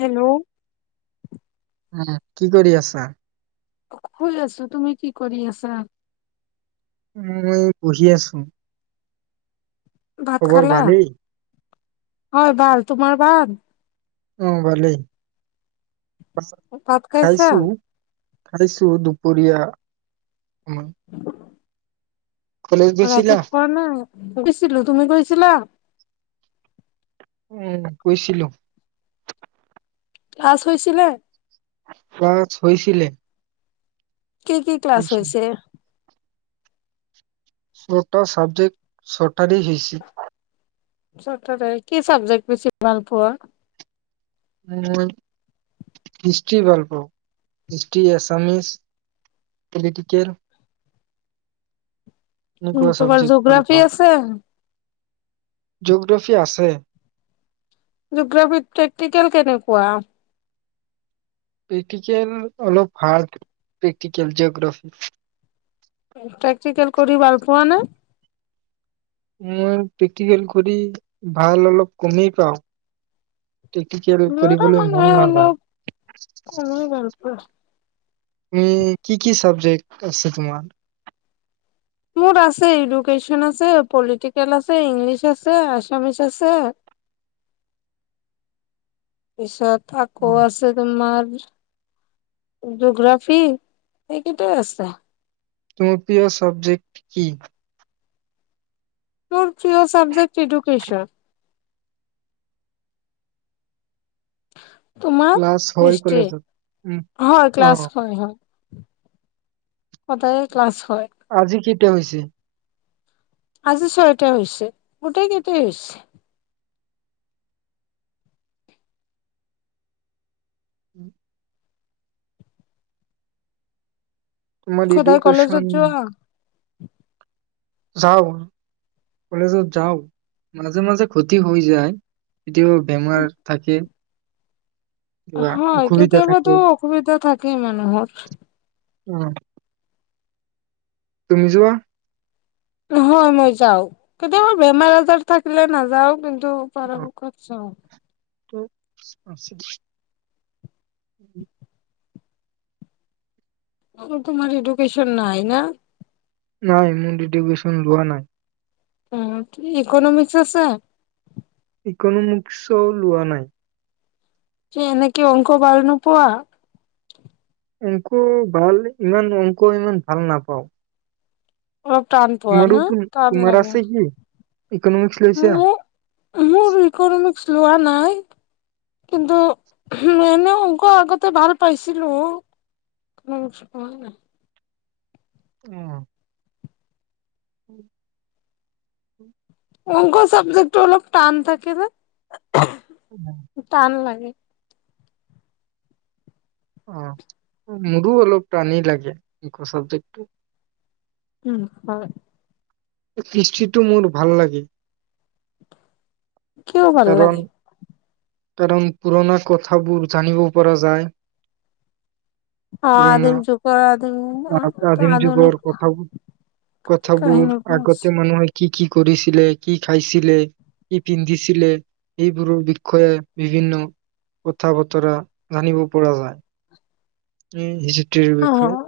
Hello. উ কি কৰি আছা? শুই আছো তুমি কি কৰি আছা? মই পঢ়ি আছো। ভাত খবৰ খালা? ভালেই? হয় ভাল তোমাৰ ভাল? উম ভালেই। ভাত খাইছা? খাইছো, খাইছো দুপৰীয়া। উম। ৰাতি নাই কৰিছিলো তুমি কৰিছিলা। উম কৈছিলো। ক্লাছ হৈছিলে? ক্লাছ হৈছিলে। কি কি ক্লাছ হৈছিল। হৈছে? ছটটা চাবজেক্ট। তঠতেই [unintelligible] হৈছিল চ কি চাবজেক্ট বেছি ভাল পোৱা মই হিষ্ট্ৰী ভাল পাওঁ হিষ্ট্ৰী এছামিছ পলিটিকেল উ এনেকুৱা তোমাৰ জিঅগ্ৰাফি আছে জীঅ'গ্ৰাফী আছে জগ্ৰাফী প্ৰেক্টিকেল কেনেকুৱা প্ৰেক্টিকেল অলপ হাৰ্ড প্ৰেক্টিকেল জিঅ'গ্ৰাফি প্ৰেক্টিকেল কৰি ভাল পোৱা না মই প্ৰেক্টিকেল কৰি ভাল অলপ কমেই পাওঁ প্ৰেক্টিকেল নি কৰিবলৈ মন নাযায়। মানে গ অ উম কি কি চাবজেক্ট আছে তোমাৰ মোৰ আছে এডুকেশচন আছে পলিটিকেল আছে ইংলিছ আছে আছামিচ আছে তাৰ পিছত অ থাকৌ আছে তোমাৰ জগ্ৰাফি এইকেইট আছে তুম প্ৰিয় চাবজেক্ট কি মোৰ প্ৰিয় চাবজেক্ট এডুকেশ্যন ক্লাছ হয় তোমাৰিষ্ট কলেজত? উম হয় অ ক্লাছ হয় হয় কদায় ক্লাছ হয় আজি কি হৈছে আজি ছয়টা হৈছে গোটেই কেইটাই হৈছে উম তোমাৰ খোদায় এডুকেশ্যন কলেজত যোৱা যাও কলেজত যাও মাজে মাজে ক্ষতি হৈ যায় এতিয়াও বেমাৰ থাকে কিবা হয় অসুবিধা থাকে। কেতিয়াবাটোো অসুবিধা থাকেই মানুহৰ উম তুমি যোৱা নহয় মই যাও কেতিয়াাব বেমাৰ আজাৰ থাকিলে নাযাও ত পাৰ কৰিছ ত আছে উম অ তোমাৰ এডুোক্যন নাই ন নাই মুডি ভীষণ লোৱা নাই আহ ইকনমিক্স আছে যিকোনো মুখও লোৱা নাই যে এনেকে অংক ভাল নোপোৱা অংক ভাল ইমান অংক ইমান ভাল নাপাওঁ অলপ টান পোৱা না টান লাগে ইকনমিকস লৈছিয়া মোৰ মোৰ ইকনমিক্স লোৱা নাই কিন্তু এনে অক আগতে ভাল পাইছিলো আহ [inaudible] অংক চাবজেক্ অলপ টান থাকে ন অ', টান লাগে অ মোৰো অলপ টানি লাগে এ চাবজেক্টটো উম হয় কৃষ্টিটো মোৰ ভাল লাগে কিয় ভাল কাৰণ লাগে কাৰণ পুৰণা কথাবোৰ জানিব পৰা যায় অ আদিম যুগৰ আদিম পুৰণা প্ৰাধীন আধুনিক যুগৰ কথ কথাবোৰ কাহিনীবোৰ আছে আগতে মানুহ কি কি কৰিছিলে কি খাইছিলে কি পিন্ধিছিল ছিলে এইবোৰৰ বিষয়ে বিভিন্ন কথা বতৰা জানিব পৰা যায় উ স িৰ বিষয়ে [unintelligible]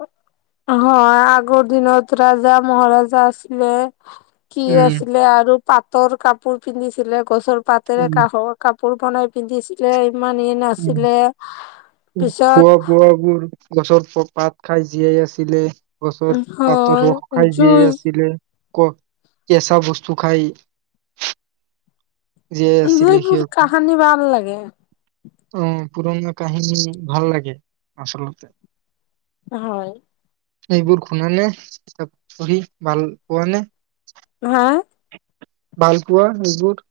হয় আগৰ দিনত ৰাজা মহাৰাজা আছিলিলে কি উম, আছিলে আৰু পাটৰ কাপোৰ পিন্ধিছিলে গছৰ পাতৰে উম, ক পৰব নাই পিন্ধিছিলে [unintelligible] মানি উম। নাছিলে খোৱা পিছত বোৱাবোৰ গছৰ পাত খাই জীয়াই আছিলে গছৰ পাতৰ হয় ৰস খাই যিয়ে জুই আছিলে ক কচা বস্তুু খাই জীয়াই আছিলে এইবোৰ সিহঁতে কাহানী ভাল লাগে অ পুৰণা কাহিনী ভাল লাগে আচলতে হয় এইবোৰ খুনা নে চষ্ট কৰি ভাল পোৱা নে হা ভাল পোনা মজবুৰ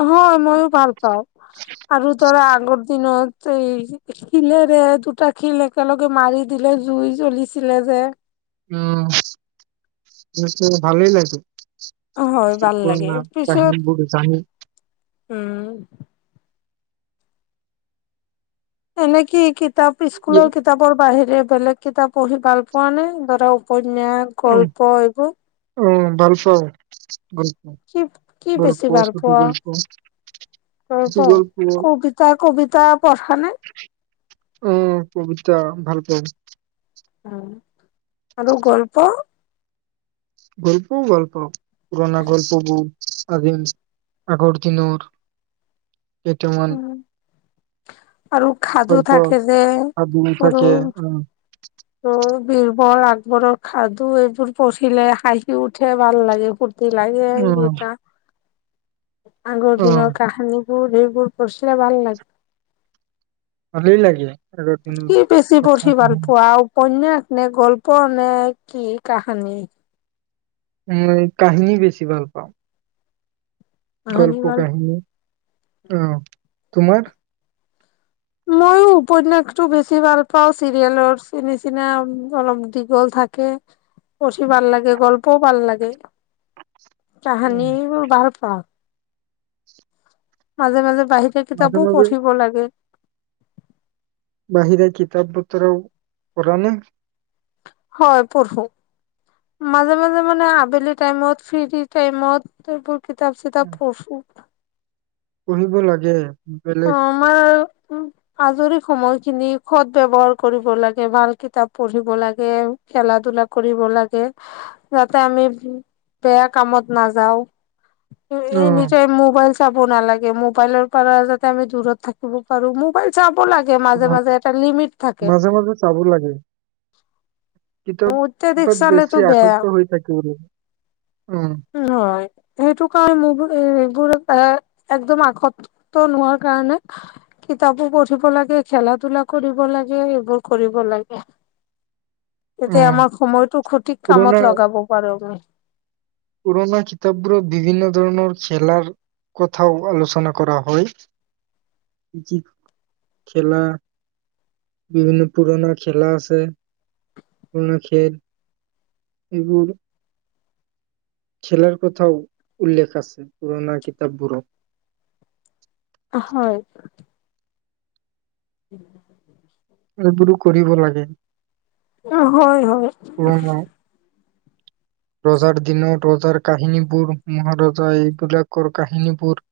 অ মইও ভাল পাওঁ আৰু ধৰা আগৰ দিনত এই শিলেৰে দুটা শিল একেলগে মাৰি দিলে জুই জ্বলিছিলে যে উম নি্চ ভালেই লাগাইছো হয় ভাল লাগে পিছত কাহিনীবোৰ জানি উম এনেে কিি কি কিতাপ স্কুলৰ ইয়ে- কিতাপৰ বাহিৰে বেলেগ কিতাপ পঢ়ি ভাল পোৱা নে ধৰা উপ ন উম, গল্প এইবোৰ অ ভাল পাওঁ গল্প কি কি গল্প বেছি ভাল চুটি পোৱা গল্প চুটি ত গল্প কবিতা কবিতা পঢ় নে অ পবিত্ৰা ভাল পাাব উ আৰু গল্প গল্প গল্প পুৰণা গল্পবোৰ আগ কি দিনৰ কেইটামান আৰু খাদু গল্প থাকে যে সাধু সৰু থাকে উম বীৰবৰ আকবৰৰ সাধু এইবোৰ পঢ়িলে হাঁহি উঠে ভাল লাগেু তি লাগে উম এটা আগৰ অ দিিন কাহানী ুৰবুৰ পছিলে ভাল লাগ আল লাগে আগৰ দিনৰ কি বেছি কথা পঢ়ি ভাল কাহিনী পোৱা উপনয়াস নে গল্প নে কি কাহানী উ কাহিনী বেছি ভাল পাওঁ কাহানী গল্প ভাল কাহিনী আহ তোমাৰ মইো উপনয়াসটো বেছি ভাল পাওঁ চিৰিয়েলৰ চিন চিনা অলপ দীঘল থাকে পঢ়ি ভাল লাগে গল্পও ভাল লাগে উম, কাহানী বাল অ মাজে মাজে বাহিৰে মাজে কিতাপো মাজে পঢ়িব লাগে বাহিৰে কিতাপ বতৰাও পঢ় নে হয় পঢ় মাজে মাজে মানে আবেলি াইমত ফ্ৰী াইমত কিতাপ চিতাপ উম, পঢচ পঢ়িব লাগে অ বেলেগ আমাৰ উ আজৰি সময় খিনি সদ ব্য্ৱহাৰ কৰিব লাগে ভাল কিতাপ পঢ়িব লাগে খেলা ধূলা কৰিব লাগে যাতে আমি বেয়া কামত নাযাও অ এই নিজয় মোবাইল চাব নালাগে মোবাইলৰ পাৰা যাত- তে আমি দূৰত থাকিব পাৰো মোবাইল চাম লাগে মাজে অ মাজে এটা লিমিট থাকে মাজে অত্যাধিক কিতাপ-পত চালেতো বেছি আসক্ত হৈ থাকো উম হয়। সেইটো কাৰণ মোবাইল এইবোৰ এ একদম আসক্ত নোহোৱাৰ কাৰণে কিতাপো পঢ়িব লাগে খেলা ধূলা কৰিব লাগে এইবোৰ কৰিব লাগে। অ এতিয়া আমাৰ সময়টো সঠিক পুৰণা কামত লগাব পাৰো আমি পুৰণা কিতাপবোৰত বিভিন্ন ধৰণৰ খেলাৰ কথাও আলোচনা কৰা হয় কি-খেলা? বিভিন্ন পুৰণা খেলা আছে পুৰণা খেল এইবোৰ খেলাৰ কথাও উল্লেখ আছে পুৰণা কিতাপবোৰত আমি উম এইবোৰো কৰিব লাগে অহ হয়-হয় পুৰণা ৰজাৰ দিনত ৰজাৰ কাহিনীবোৰ, মহাৰজাই এইবিলাকৰ কাহিনীবোৰ,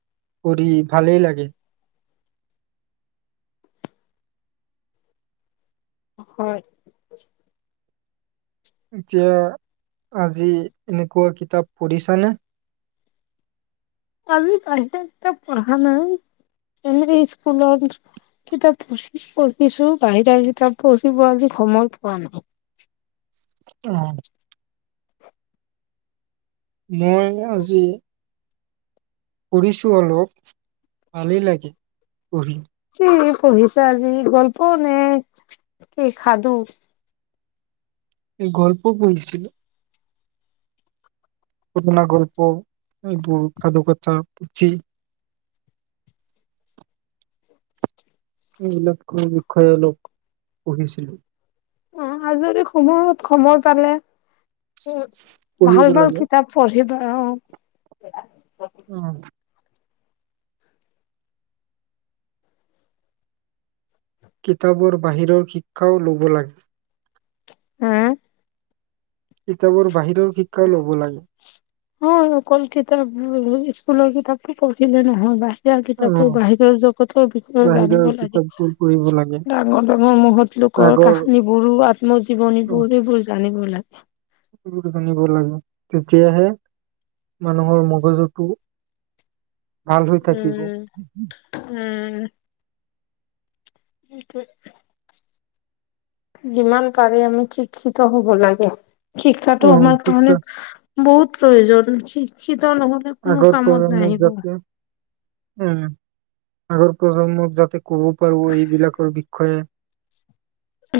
পঢ়ি ভালেই লাগে হয় এতিয়া আজি এনেকোৱা কিতাপ পঢ়িছানে? আমি বাহিৰা কিতাপ পঢ়া নাই আমি স্কুলৰ কিতাপ পঢ়িছো বাহিৰা কিতাপ পঢ়িব আজি সময় পোৱা নাই। অহ মইয়ে আজি পঢ়িছো অলপ ভালেই লাগে পঢ়ি। কি পঢ়িছা আজি? গল্প নে কি সাধু? এই গল্প পঢ়িছিলো। ঘটনা-গল্প, এইবোৰ সাধুকথা, পুথি এইবিলাকৰ বিষয়ে অলপ পঢ়িছিলো। অ আজৰি সময়ত সময় পালে মোৰ পঢ়িব ভাল-ভাল লাগে কিতাপ পঢ়িবা সেইয়াই অহ কিতাপৰ বাহিৰৰ শিক্ষাও ল'ব লাগে আ কিতাপৰ বাহিৰৰ শিক্ষাও ল'ব লাগে। অ অকল কিতাপ স্কুলৰ কিতাপতো পঢ়িলে নহয় বা এতিয়া অ কিতাপবোৰ বাহিৰৰ জগতৰ বিষয়ে বাহিৰৰ জানিব লাগে কিতাপবোৰ পঢ়িব লাগে ডাঙৰ ডাঙৰ মহৎ লোকৰ আগৰ কাহানিবোৰো আত্মজীৱনীবোৰ এইবোৰ জানিব লাগে তোৰোটোও জানিব লাগব, তেতিয়াহে, মানুহৰ মগজুটো ভাল হৈ থাকিব উম [unintelligible] সেইটোৱে যিমান পাৰি আমি শিক্ষিত হব লাগে। অ শিক্ষাটো আমাৰ শিক্ষা কাৰণে বহুত প্ৰয়োজন শিক্ষিত নহলে কোনো আগৰ কামত পৰা মোৰ নাহিব। যাতে উম আগৰ প্ৰজন্ম জাতি ক'ব পাৰো এইবিলাকৰ বিষয়ে হ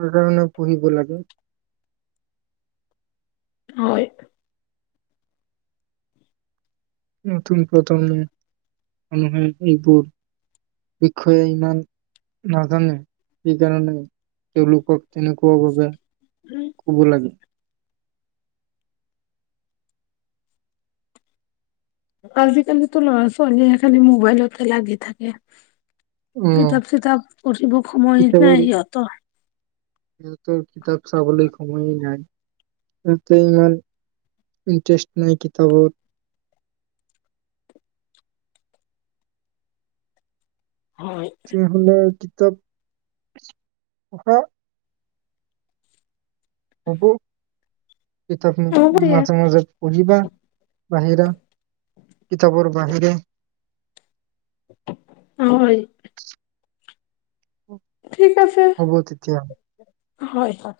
প্ৰতাৰণা পু়িব লাগে হয় নতুন প্ৰথমে মানুহে এইবোৰ বিষয়ে ইমান নাজানে কি কাৰণে তেওঁলোকক তেনেকুৱা বাবে কব লাগে আজিকালি ল'ৰা ছোৱালীয়ে এ খালি মোবাইলতে লাগি থাকে আহ কিতাপ চিতাপ পঢ়িব সময় নাই সিহঁতৰ উম কিতাপ চাবলৈ সময়েই নাই ততে ইমান ইন্টাৰেষ্ট নাই কিতাপৰ হয় যে হলে কিতাপ হ সেকি এই ত হ'ব দিয়া মাজে মাজে পজিবা বাহিৰা কিতাপৰ বাহিৰে হয় ঠিক আছে হ'ব তেতিয়া হয় হয়